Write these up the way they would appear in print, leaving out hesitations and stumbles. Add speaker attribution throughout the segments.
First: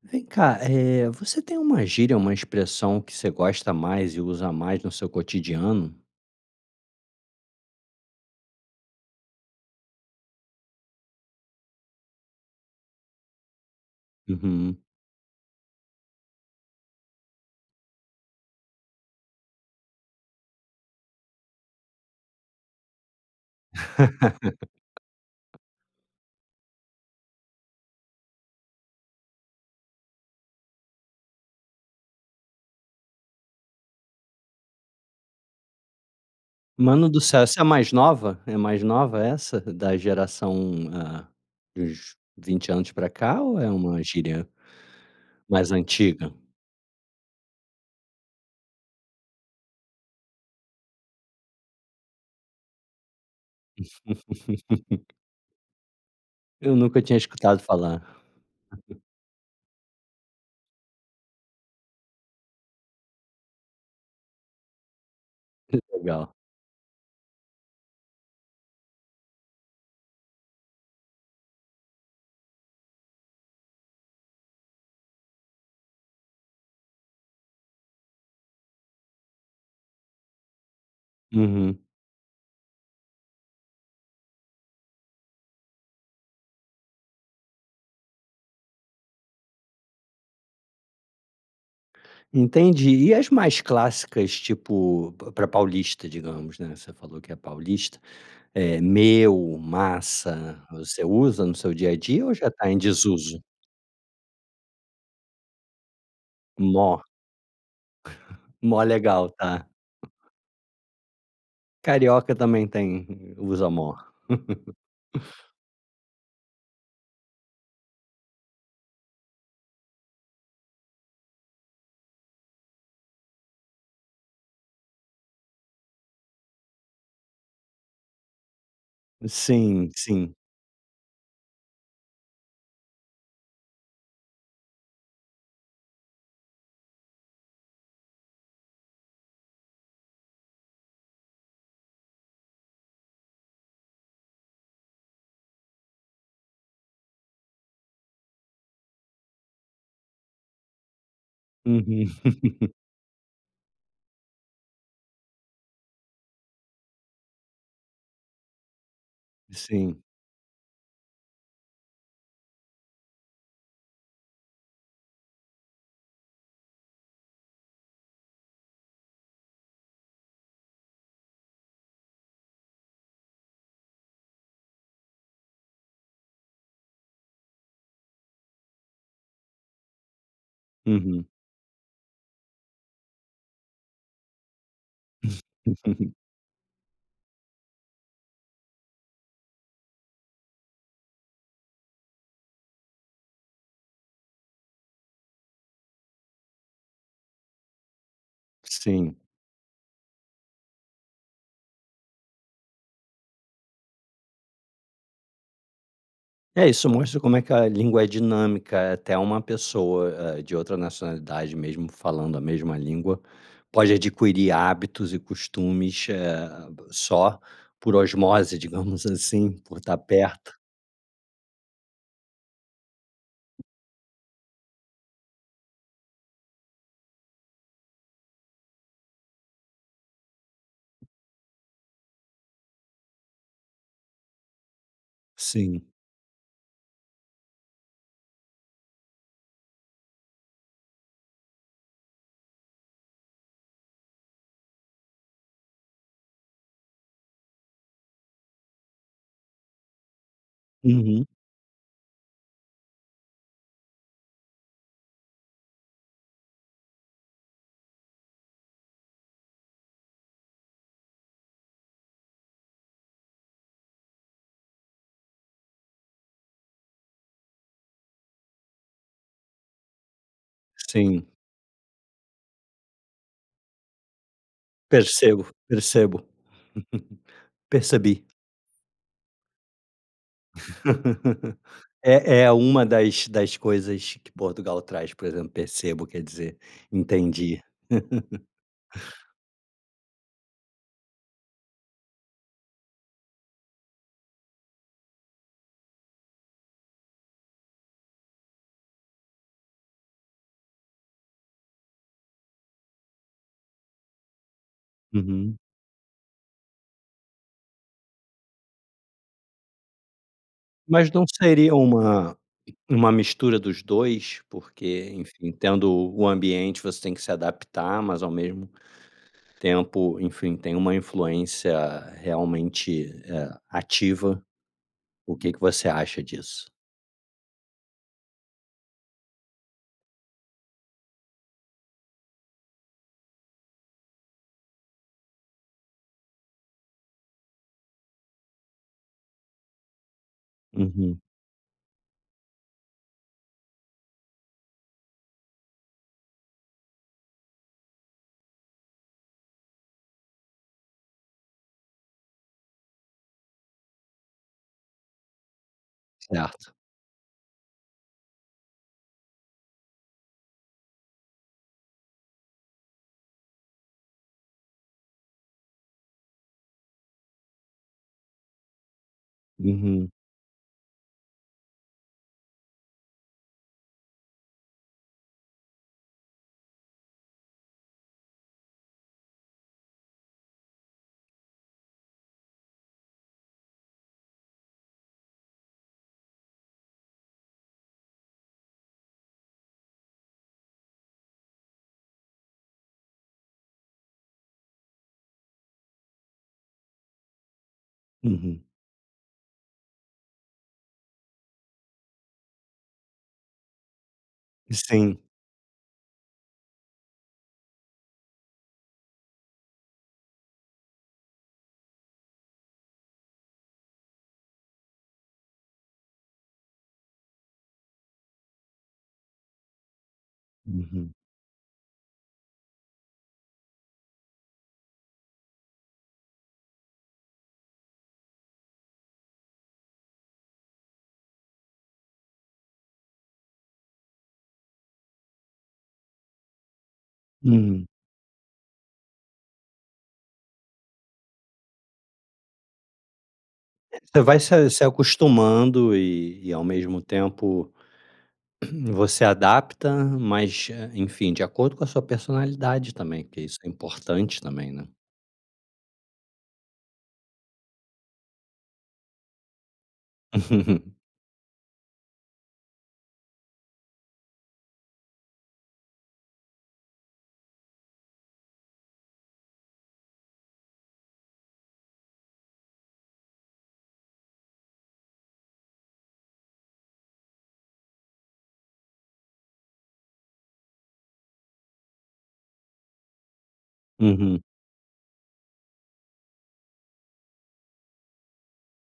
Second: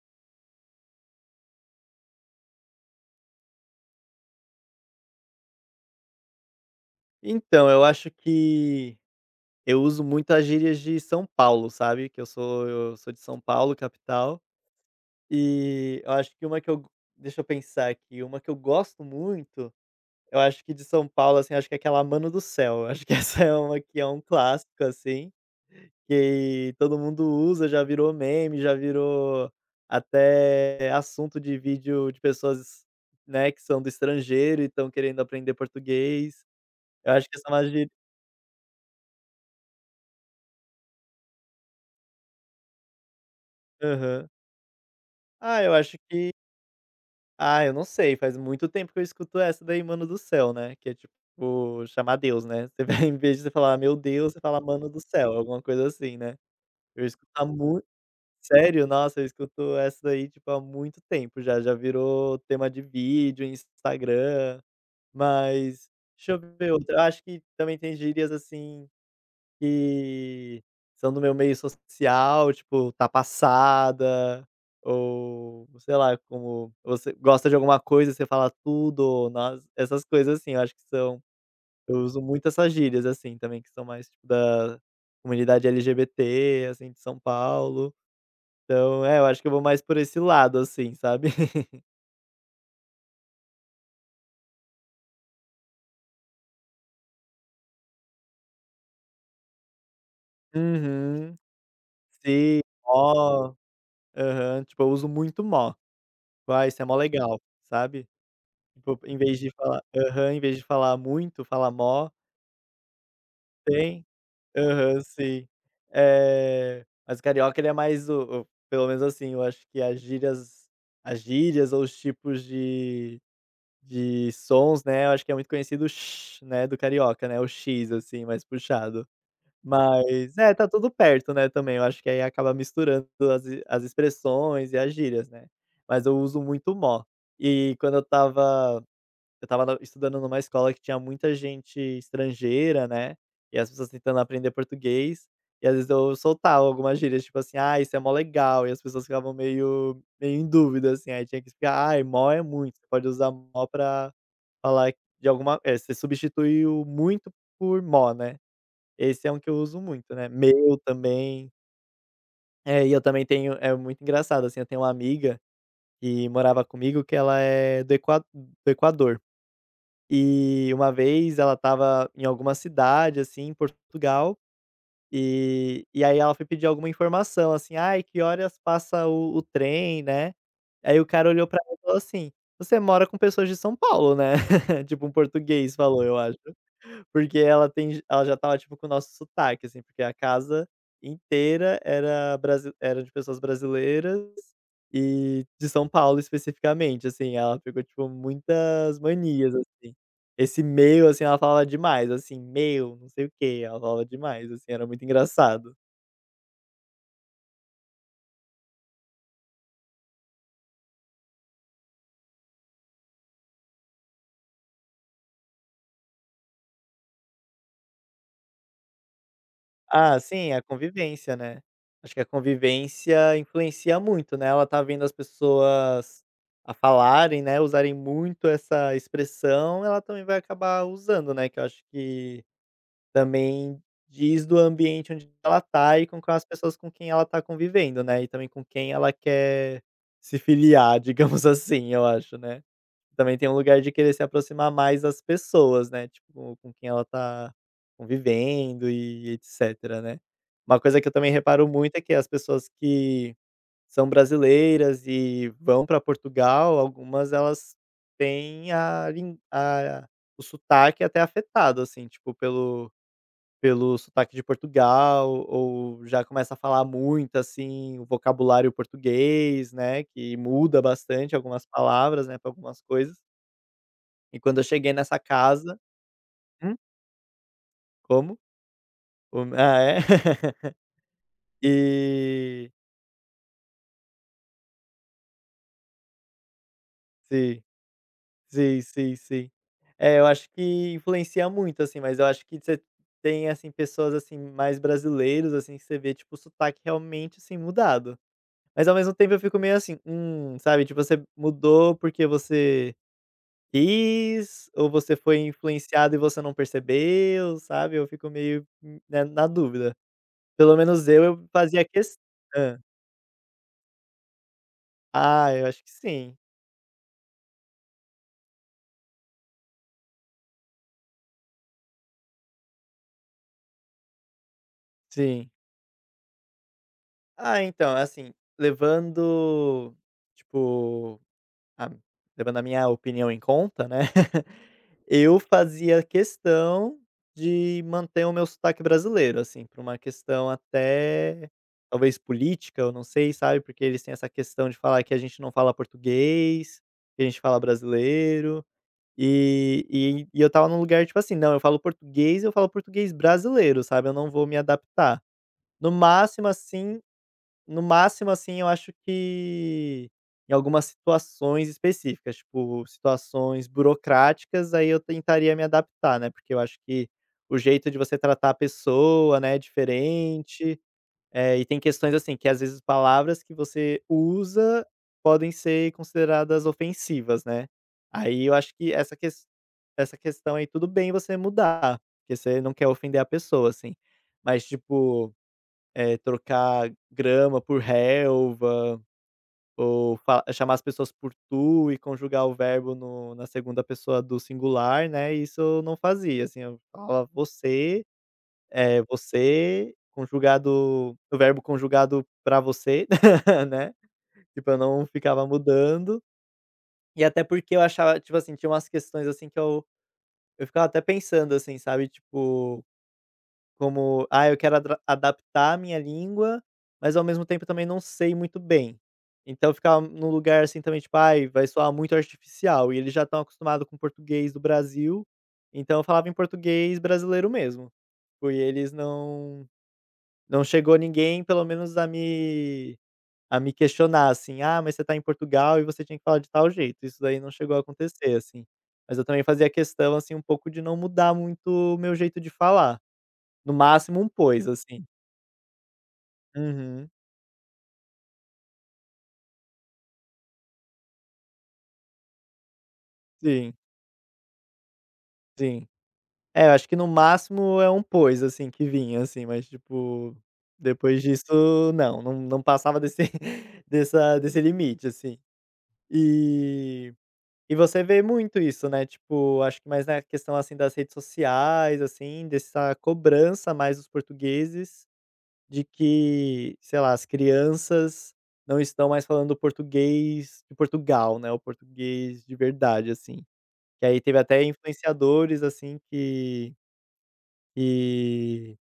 Speaker 1: Vem cá, você tem uma gíria, uma expressão que você gosta mais e usa mais no seu cotidiano?
Speaker 2: Então, eu acho que eu uso muito as gírias de São Paulo, sabe, que eu sou de São Paulo, capital.
Speaker 1: Uhum.
Speaker 2: E eu acho que uma que eu deixa eu pensar aqui, uma que eu gosto muito. Eu acho que de São Paulo, assim, acho que é aquela "Mano do céu". Eu acho que essa é uma que é um clássico, assim, que todo mundo usa, já virou meme, já virou até assunto de vídeo de pessoas, né, que são do estrangeiro e estão querendo aprender português.
Speaker 1: Mano
Speaker 2: Eu
Speaker 1: do
Speaker 2: acho que
Speaker 1: céu,
Speaker 2: essa é
Speaker 1: essa é a
Speaker 2: uma gíria.
Speaker 1: mais nova? É mais nova essa? Da geração, ah, dos 20 anos pra cá ou é uma gíria
Speaker 2: Ah,
Speaker 1: mais
Speaker 2: eu acho
Speaker 1: antiga?
Speaker 2: que eu não sei, faz muito tempo que eu escuto essa daí, "Mano do céu", né, que é tipo chamar Deus, né. Você vai em vez de você falar: "Meu Deus", você fala: "Mano do céu", alguma coisa assim, né.
Speaker 1: Eu nunca
Speaker 2: Eu
Speaker 1: tinha
Speaker 2: escuto há
Speaker 1: escutado
Speaker 2: mui
Speaker 1: falar.
Speaker 2: Sério? Nossa, eu escuto essa daí, tipo, há muito tempo já, já virou tema de vídeo, Instagram, mas deixa
Speaker 1: Legal.
Speaker 2: eu ver outra. Eu acho que também tem gírias assim que são do meu meio social, tipo, tá passada, ou sei lá, como você gosta de alguma coisa, você fala tudo, ou nós, essas coisas assim. Eu acho que são
Speaker 1: Uhum.
Speaker 2: eu uso muito essas gírias, assim, também, que são mais tipo da comunidade LGBT, assim, de São Paulo. Então, é, eu acho que eu vou mais por esse lado, assim, sabe.
Speaker 1: Entendi. E as mais clássicas, tipo, para paulista, digamos, né, você falou que é paulista. É, meu, massa, você
Speaker 2: Uhum.
Speaker 1: usa no seu dia a dia ou já
Speaker 2: Sim,
Speaker 1: está em desuso?
Speaker 2: "mó". Aham. Tipo, eu uso muito "mó", tipo: "isso é mó
Speaker 1: Mó,
Speaker 2: legal", sabe.
Speaker 1: mó
Speaker 2: Tipo, em
Speaker 1: legal,
Speaker 2: vez de
Speaker 1: tá.
Speaker 2: falar aham, em vez de falar muito, fala mó.
Speaker 1: Carioca também tem usa mó.
Speaker 2: Tem, aham, sim. Eh, mas o carioca ele é mais o, pelo menos assim, eu acho que as gírias ou os tipos de sons, né, eu acho que é muito conhecido o "sh", né, do carioca, né, o "x", assim, mais puxado.
Speaker 1: Sim, sim.
Speaker 2: Mas é, tá tudo perto, né, também, eu acho que aí acaba misturando as expressões e as gírias, né. Mas eu uso muito "mó". E quando eu tava eu estava na estudando numa escola que tinha muita gente estrangeira, né, e as pessoas tentando aprender português, e às vezes eu soltava algumas gírias, tipo assim: "Ah, isso é mó legal", e as pessoas ficavam meio em dúvida, assim, aí tinha que explicar: "ah,
Speaker 1: Uhum.
Speaker 2: mó é muito, você pode usar mó pra falar de alguma eh, você substitui o muito por mó, né". Esse é um que eu uso
Speaker 1: Sim.
Speaker 2: muito, né, meu, também. É, e eu também tenho, é muito engraçado, assim, eu tenho uma amiga que morava comigo, que ela é do Equador. E uma vez ela estava em alguma cidade, assim, em Portugal, e aí ela foi pedir alguma informação, assim: "Ai, que horas passa o trem, né?". Aí o
Speaker 1: Uhum.
Speaker 2: cara olhou pra ela e falou assim: "Você mora com pessoas de São Paulo, né?". Tipo, um português falou, eu acho. Porque ela já estava, tipo, com o nosso sotaque, assim, porque a casa inteira era brasi era de pessoas brasileiras e de São Paulo especificamente, assim, ela pegou, tipo, muitas
Speaker 1: Sim.
Speaker 2: manias, assim. Esse "meu", assim, ela falava demais, assim, "meu", não sei o quê, ela falava demais, assim, era muito engraçado.
Speaker 1: É, isso mostra como é que a língua é dinâmica, é até uma pessoa, de outra nacionalidade, mesmo falando a mesma língua, pode adquirir hábitos e costumes, só por osmose, digamos assim, por estar
Speaker 2: Ah,
Speaker 1: perto.
Speaker 2: sim, a convivência, né. Acho que a convivência influencia muito, né, ela tá vendo as pessoas a falarem, né, usarem muito essa expressão, ela também vai acabar usando, né, que eu acho que também diz do ambiente onde ela
Speaker 1: Sim.
Speaker 2: tá e com quais pessoas com quem ela tá convivendo, né, e também com quem ela quer se filiar, digamos assim, eu acho, né. Também tem um lugar de querer se aproximar mais das pessoas, né, tipo, com quem ela tá convivendo e etcétera, né. Uma coisa que eu
Speaker 1: Uhum.
Speaker 2: também reparo muito é que as pessoas que são brasileiras e vão para Portugal, algumas, elas têm a o sotaque até afetado, assim, tipo, pelo sotaque de Portugal, ou já começa a falar muito, assim, o vocabulário português, né, que muda
Speaker 1: Sim.
Speaker 2: bastante algumas palavras, né, para algumas coisas. E quando eu cheguei nessa
Speaker 1: Percebo,
Speaker 2: casa.
Speaker 1: percebo.
Speaker 2: Hum?
Speaker 1: Percebi.
Speaker 2: Como? O ah, é?
Speaker 1: É, é
Speaker 2: E
Speaker 1: uma das coisas que Portugal traz, por exemplo, percebo, quer dizer, entendi.
Speaker 2: sim, sim, sim, sim. É, eu acho que influencia muito, assim, mas eu acho que você tem, assim, pessoas, assim, mais brasileiros, assim, que você vê, tipo, o sotaque realmente, assim, mudado. Mas ao mesmo tempo eu fico meio assim, sabe, tipo, você mudou porque você quis ou você foi
Speaker 1: Uhum.
Speaker 2: influenciado e você não percebeu, sabe? Eu fico meio, né, na dúvida. Pelo menos
Speaker 1: Mas não
Speaker 2: eu
Speaker 1: seria
Speaker 2: fazia ques
Speaker 1: uma mistura dos dois. Porque, enfim,
Speaker 2: ah, eu acho
Speaker 1: tendo
Speaker 2: que
Speaker 1: o
Speaker 2: sim,
Speaker 1: ambiente, você tem que se adaptar, mas ao mesmo tempo, enfim, tem uma influência realmente, ativa. O
Speaker 2: sim.
Speaker 1: que que você acha disso?
Speaker 2: Ah, então, assim, levando, tipo, a levando a minha opinião em conta, né, eu fazia questão de manter o meu sotaque brasileiro, assim, por uma questão
Speaker 1: Uhum.
Speaker 2: até, talvez, política, eu não sei, sabe, porque eles têm essa questão de falar que a gente não fala português, que a gente fala brasileiro, e eu estava num lugar, tipo assim: "Não, eu falo português brasileiro", sabe, eu não vou me adaptar. No máximo,
Speaker 1: Certo.
Speaker 2: assim, no máximo, assim, eu acho que em algumas situações específicas, tipo, situações burocráticas, aí eu tentaria me adaptar, né, porque eu acho que o jeito de você tratar a pessoa, né, é
Speaker 1: Uhum.
Speaker 2: diferente. É, e tem questões, assim, que às vezes palavras que você usa podem ser consideradas ofensivas, né. Aí eu acho que essa questão aí, tudo bem você mudar, porque você não quer ofender a pessoa, assim. Mas, tipo, eh, trocar grama por relva, ou fa chamar as pessoas por "tu" e conjugar o verbo no na segunda pessoa do singular, né, isso eu não fazia, assim, eu falava "você",
Speaker 1: Uhum.
Speaker 2: eh, "você", conjugado, o verbo conjugado pra "você", né, tipo, eu não
Speaker 1: Sim.
Speaker 2: ficava mudando, e até porque eu achava, tipo assim, tinha umas questões, assim, que eu ficava até pensando, assim, sabe, tipo: como, ah, eu quero adra adaptar a minha língua, mas ao mesmo tempo eu também não sei muito bem. Então ficar num lugar assim também,
Speaker 1: Uhum.
Speaker 2: tipo, ai, vai soar muito artificial, e eles já estão acostumados com o português do Brasil, então eu falava em português brasileiro mesmo. Porque eles não chegou ninguém pelo menos a me questionar, assim: "Ah, mas você tá em Portugal e você tinha que falar de tal jeito", isso daí não chegou a
Speaker 1: Uhum.
Speaker 2: acontecer, assim. Mas eu também fazia questão, assim, um pouco, de não mudar muito o meu jeito de falar. No máximo,
Speaker 1: Você
Speaker 2: um
Speaker 1: vai
Speaker 2: pois.
Speaker 1: se
Speaker 2: Hum.
Speaker 1: se
Speaker 2: Assim.
Speaker 1: acostumando e ao mesmo
Speaker 2: Uhum.
Speaker 1: tempo você adapta, mas, enfim, de acordo com a sua personalidade também, porque isso é
Speaker 2: Sim,
Speaker 1: importante também, né.
Speaker 2: sim. É, eu acho que no máximo é um pois, assim, que vinha, assim, mas tipo,
Speaker 1: Uhum.
Speaker 2: depois disso não, não passava desse dessa desse limite, assim. E e você vê muito isso, né, tipo, acho que mais na questão, assim, das redes sociais, assim, dessa cobrança mais dos portugueses de que, sei lá, as crianças não estão mais falando português de Portugal, né, o português de verdade, assim. Que aí teve
Speaker 1: Uhum.
Speaker 2: até influenciadores, assim, que que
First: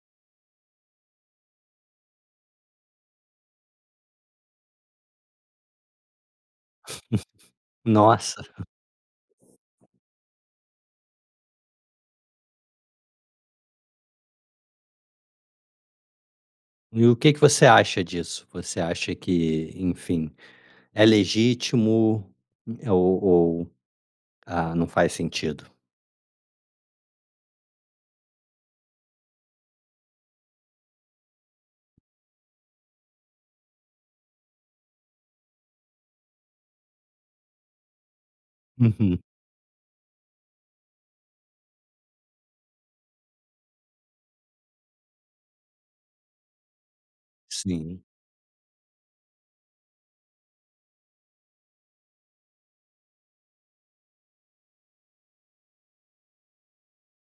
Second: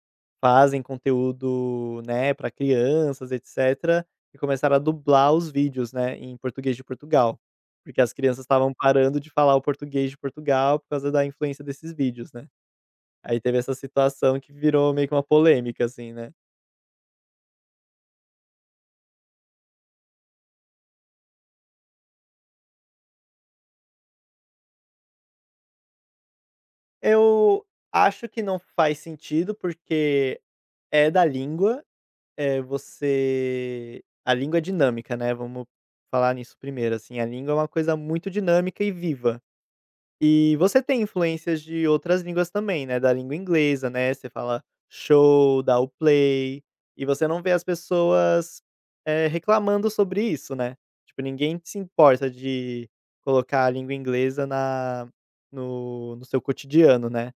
Speaker 2: fazem conteúdo, né, para crianças, etcétera, e começaram a dublar os vídeos, né, em português de Portugal. Porque as
Speaker 1: Nossa,
Speaker 2: crianças estavam parando de falar o português de Portugal por causa da influência desses vídeos, né. Aí teve essa situação que virou meio que uma polêmica, assim, né.
Speaker 1: e o que que você acha disso? Você acha que, enfim, é legítimo, ou ah, não faz sentido?
Speaker 2: Eu acho que não faz sentido, porque é da língua. É, você, a língua é dinâmica, né, vamos falar nisso primeiro, assim, a língua é uma coisa muito dinâmica e
Speaker 1: Uhum.
Speaker 2: viva. E você tem influências de outras línguas também, né, da língua inglesa, né, você fala show, dá o play, e você não vê as
Speaker 1: Sim.
Speaker 2: pessoas, eh, reclamando sobre isso, né. Tipo, ninguém se importa de colocar a língua inglesa na no seu cotidiano, né.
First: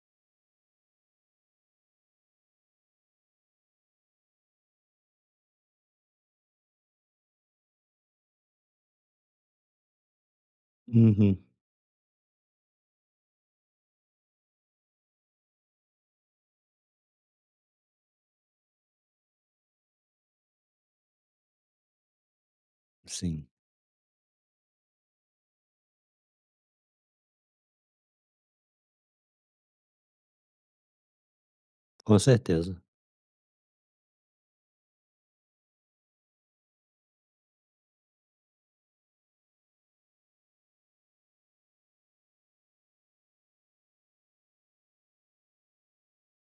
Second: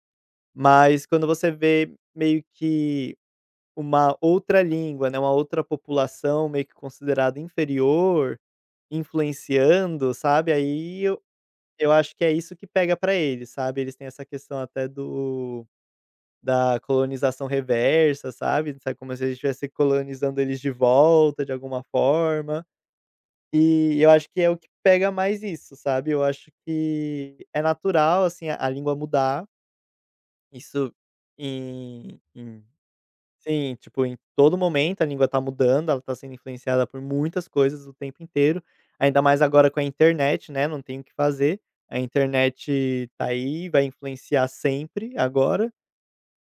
Speaker 2: Mas quando você vê meio que uma outra língua, né, uma outra população meio que considerada inferior, influenciando, sabe, aí eu
Speaker 1: Uhum.
Speaker 2: acho que é isso que pega pra eles, sabe. Eles têm essa questão até do da colonização reversa, sabe, sabe, como se a gente estivesse colonizando eles de volta de alguma forma.
Speaker 1: Sim,
Speaker 2: E eu acho que é o que pega mais isso, sabe. Eu acho que é natural, assim, a língua mudar, isso
Speaker 1: com
Speaker 2: em em.
Speaker 1: certeza.
Speaker 2: Sim, tipo, em todo momento a língua tá mudando, ela tá sendo influenciada por muitas coisas o tempo inteiro, ainda mais agora com a internet, né, não tem o que fazer. A internet tá aí, vai influenciar sempre agora.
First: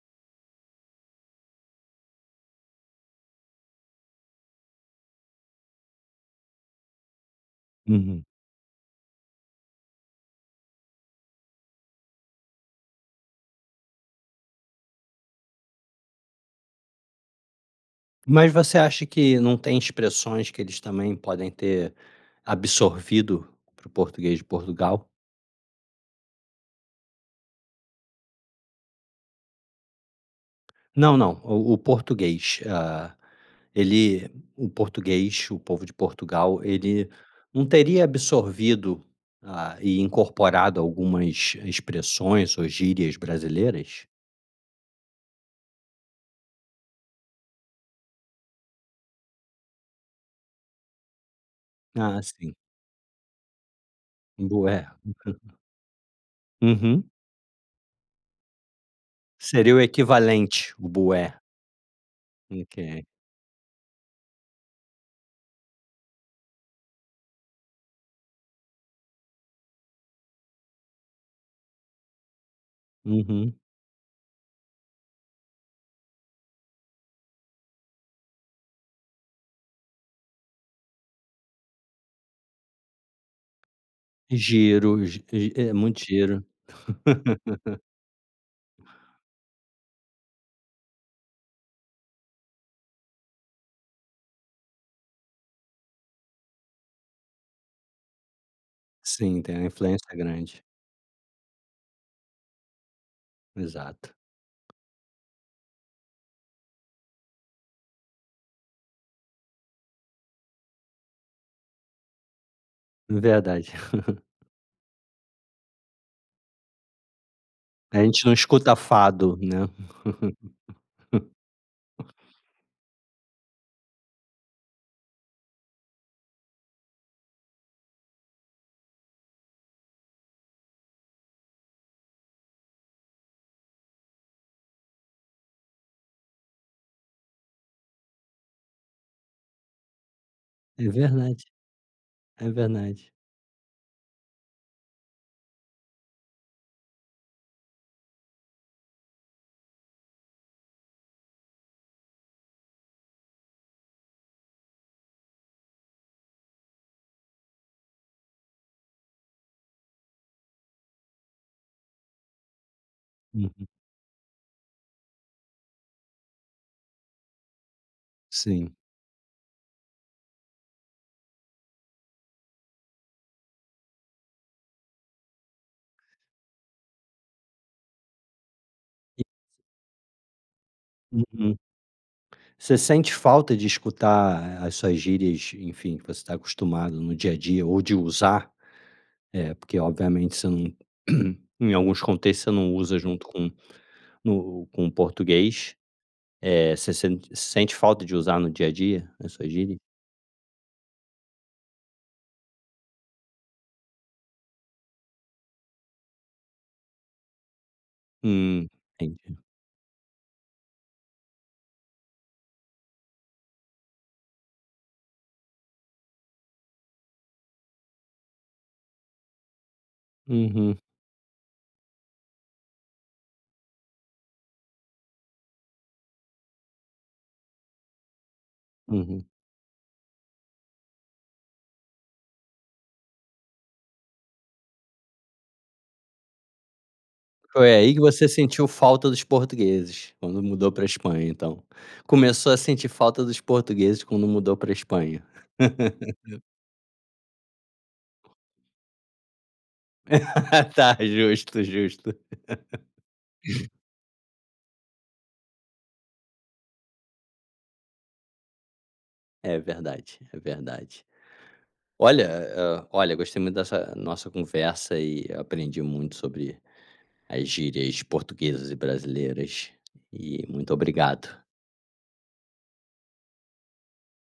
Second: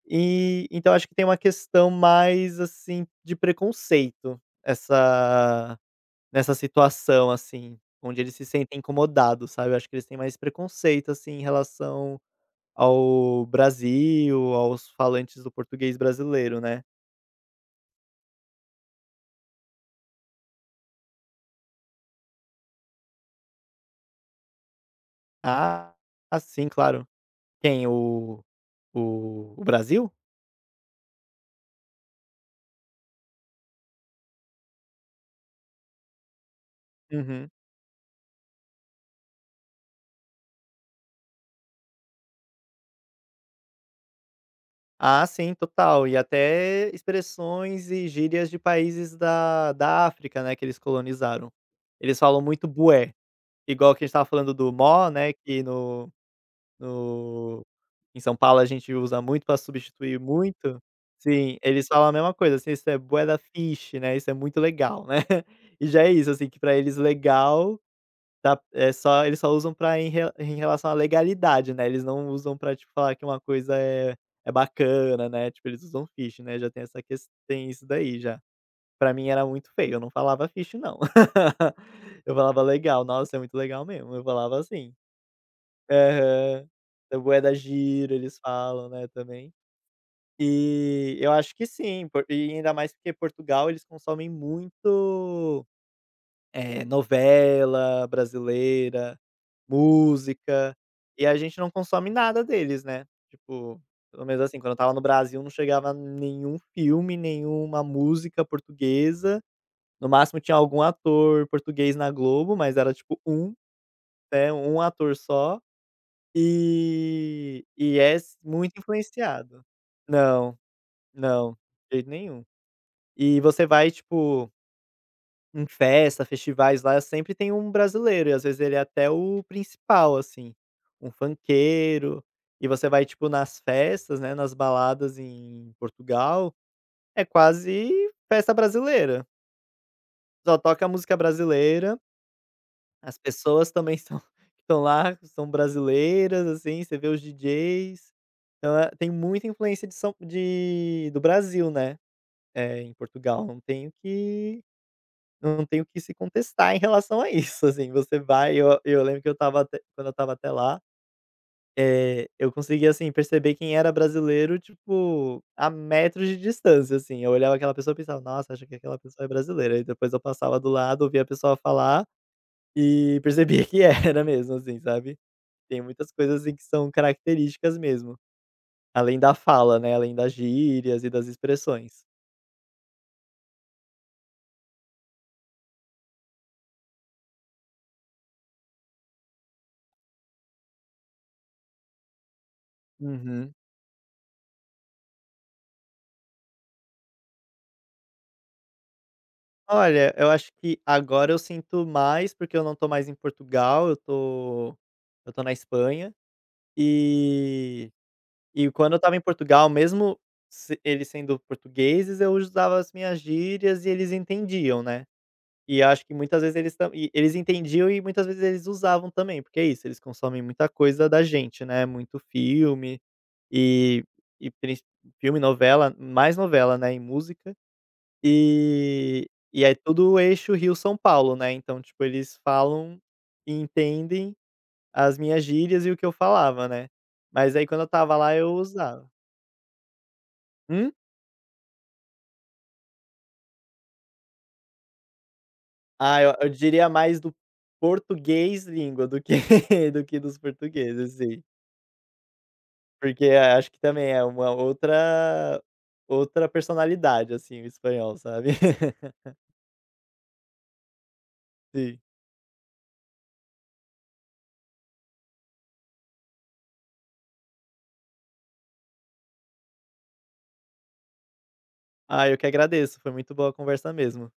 Speaker 2: E então acho que tem uma questão mais, assim, de preconceito, essa nessa situação, assim, onde
Speaker 1: Uhum.
Speaker 2: eles se sentem incomodados, sabe. Eu acho que eles têm mais preconceito, assim, em relação ao Brasil, aos falantes do português brasileiro, né.
Speaker 1: Mas você acha que não tem expressões que eles também podem ter absorvido para o português de Portugal?
Speaker 2: Ah, ah, sim, claro. Quem? O o Brasil?
Speaker 1: Não, não, o português, ah, ele, o português, o povo de Portugal, ele
Speaker 2: Uhum.
Speaker 1: não teria absorvido, ah, e incorporado algumas expressões ou gírias brasileiras?
Speaker 2: Ah, sim, total. E até expressões e gírias de países da África, né, que eles colonizaram. Eles
Speaker 1: Ah,
Speaker 2: falam
Speaker 1: sim,
Speaker 2: muito bué, igual que a gente estava falando do
Speaker 1: bué.
Speaker 2: "mó", né, que
Speaker 1: Uhum.
Speaker 2: no em São Paulo a gente usa muito para
Speaker 1: Seria o
Speaker 2: substituir
Speaker 1: equivalente,
Speaker 2: muito.
Speaker 1: o bué.
Speaker 2: Sim, eles falam a mesma coisa, assim: "Isso é
Speaker 1: Ok.
Speaker 2: bué da fish", né, "Isso é muito legal", né. E já é isso, assim, que pra eles legal. Tá, é só, eles só usam pra em re em relação à legalidade, né, eles não usam pra, tipo, falar que uma
Speaker 1: Uhum.
Speaker 2: coisa é é bacana, né, tipo, eles usam phish, né, já tem essa questão, tem isso daí já. Pra mim era muito feio, eu não falava phish não. Eu falava: "Legal, nossa, é muito legal mesmo", eu falava
Speaker 1: Giro,
Speaker 2: assim.
Speaker 1: é muito giro.
Speaker 2: Aham. É bué da giro, eles falam, né, também. E eu acho que sim, por e ainda mais porque Portugal, eles consomem muito, eh, novela brasileira.
Speaker 1: Sim, tem uma influência grande.
Speaker 2: Música, e a gente não consome nada deles, né, tipo,
Speaker 1: Exato.
Speaker 2: pelo menos assim, quando eu estava no Brasil não chegava nenhum filme, nenhuma música portuguesa, no máximo tinha algum ator português na Globo, mas era tipo um,
Speaker 1: Verdade.
Speaker 2: né, um ator só, e
Speaker 1: A
Speaker 2: é
Speaker 1: gente não
Speaker 2: s
Speaker 1: escuta
Speaker 2: muito
Speaker 1: fado,
Speaker 2: influenciado.
Speaker 1: né.
Speaker 2: Não, não, de jeito nenhum. E você vai, tipo, em festa, festivais lá, sempre tem um brasileiro, e às vezes ele é até o principal, assim, um funkeiro, e você vai, tipo, nas festas, né, nas baladas em Portugal, é quase festa brasileira, só
Speaker 1: É
Speaker 2: toca música
Speaker 1: verdade,
Speaker 2: brasileira,
Speaker 1: é verdade.
Speaker 2: as pessoas também são estão lá, são brasileiras, assim, você vê os DJs, então, eh, tem muita influência de do Brasil, né, é em Portugal, não tem o que. Não tem o que se contestar em relação a isso, assim, você vai, eu lembro que eu estava até quando eu estava até lá, eh, eu conseguia, assim, perceber
Speaker 1: Uhum,
Speaker 2: quem era brasileiro, tipo, a metros de distância, assim, eu olhava aquela pessoa e pensava: "Nossa, acho
Speaker 1: sim.
Speaker 2: que aquela pessoa é brasileira", e depois eu passava do lado, ouvia a pessoa falar e percebia que era mesmo, assim, sabe. Tem muitas coisas, assim, que são características mesmo, além
Speaker 1: E
Speaker 2: da fala, né, além das gírias e das
Speaker 1: uhum.
Speaker 2: expressões.
Speaker 1: Você sente falta de escutar as suas gírias, enfim, que você está acostumado no dia a dia ou de usar? É porque obviamente você não em alguns contextos você não usa junto com
Speaker 2: Uhum.
Speaker 1: no com o português. É, você sente falta de usar no dia a dia as suas gírias?
Speaker 2: Olha, eu acho que agora eu sinto mais, porque eu não tô mais em Portugal, eu tô na Espanha. E
Speaker 1: Hum,
Speaker 2: e quando eu estava em
Speaker 1: entendi.
Speaker 2: Portugal, mesmo se eles sendo portugueses, eu usava as minhas gírias e eles entendiam, né. E eu acho que muitas vezes eles tam e eles entendiam, e muitas vezes eles usavam também, porque é isso, eles consomem muita
Speaker 1: Uhum,
Speaker 2: coisa da gente, né, muito filme e e princi filme, novela, mais novela, né, e música.
Speaker 1: uhum.
Speaker 2: E é tudo eixo Rio-São Paulo, né, então, tipo, eles falam e entendem as minhas gírias e o que eu falava, né. Mas aí
Speaker 1: Foi
Speaker 2: quando eu
Speaker 1: aí que
Speaker 2: estava
Speaker 1: você
Speaker 2: lá eu
Speaker 1: sentiu
Speaker 2: usava.
Speaker 1: falta dos portugueses, quando mudou pra
Speaker 2: Hum?
Speaker 1: Espanha, então. Começou a sentir falta dos portugueses quando mudou pra Espanha.
Speaker 2: Ah, eu diria mais do português língua do que do que dos
Speaker 1: Tá,
Speaker 2: portugueses, sim.
Speaker 1: justo, justo.
Speaker 2: Porque, eh, acho que também é uma outra outra personalidade, assim, o espanhol, sabe.
Speaker 1: É verdade, é verdade.
Speaker 2: Sim.
Speaker 1: Olha, hã, olha, gostei muito dessa nossa conversa e aprendi muito sobre as gírias portuguesas e brasileiras. E muito obrigado.
Speaker 2: Ah, eu que agradeço, foi muito boa a conversa mesmo.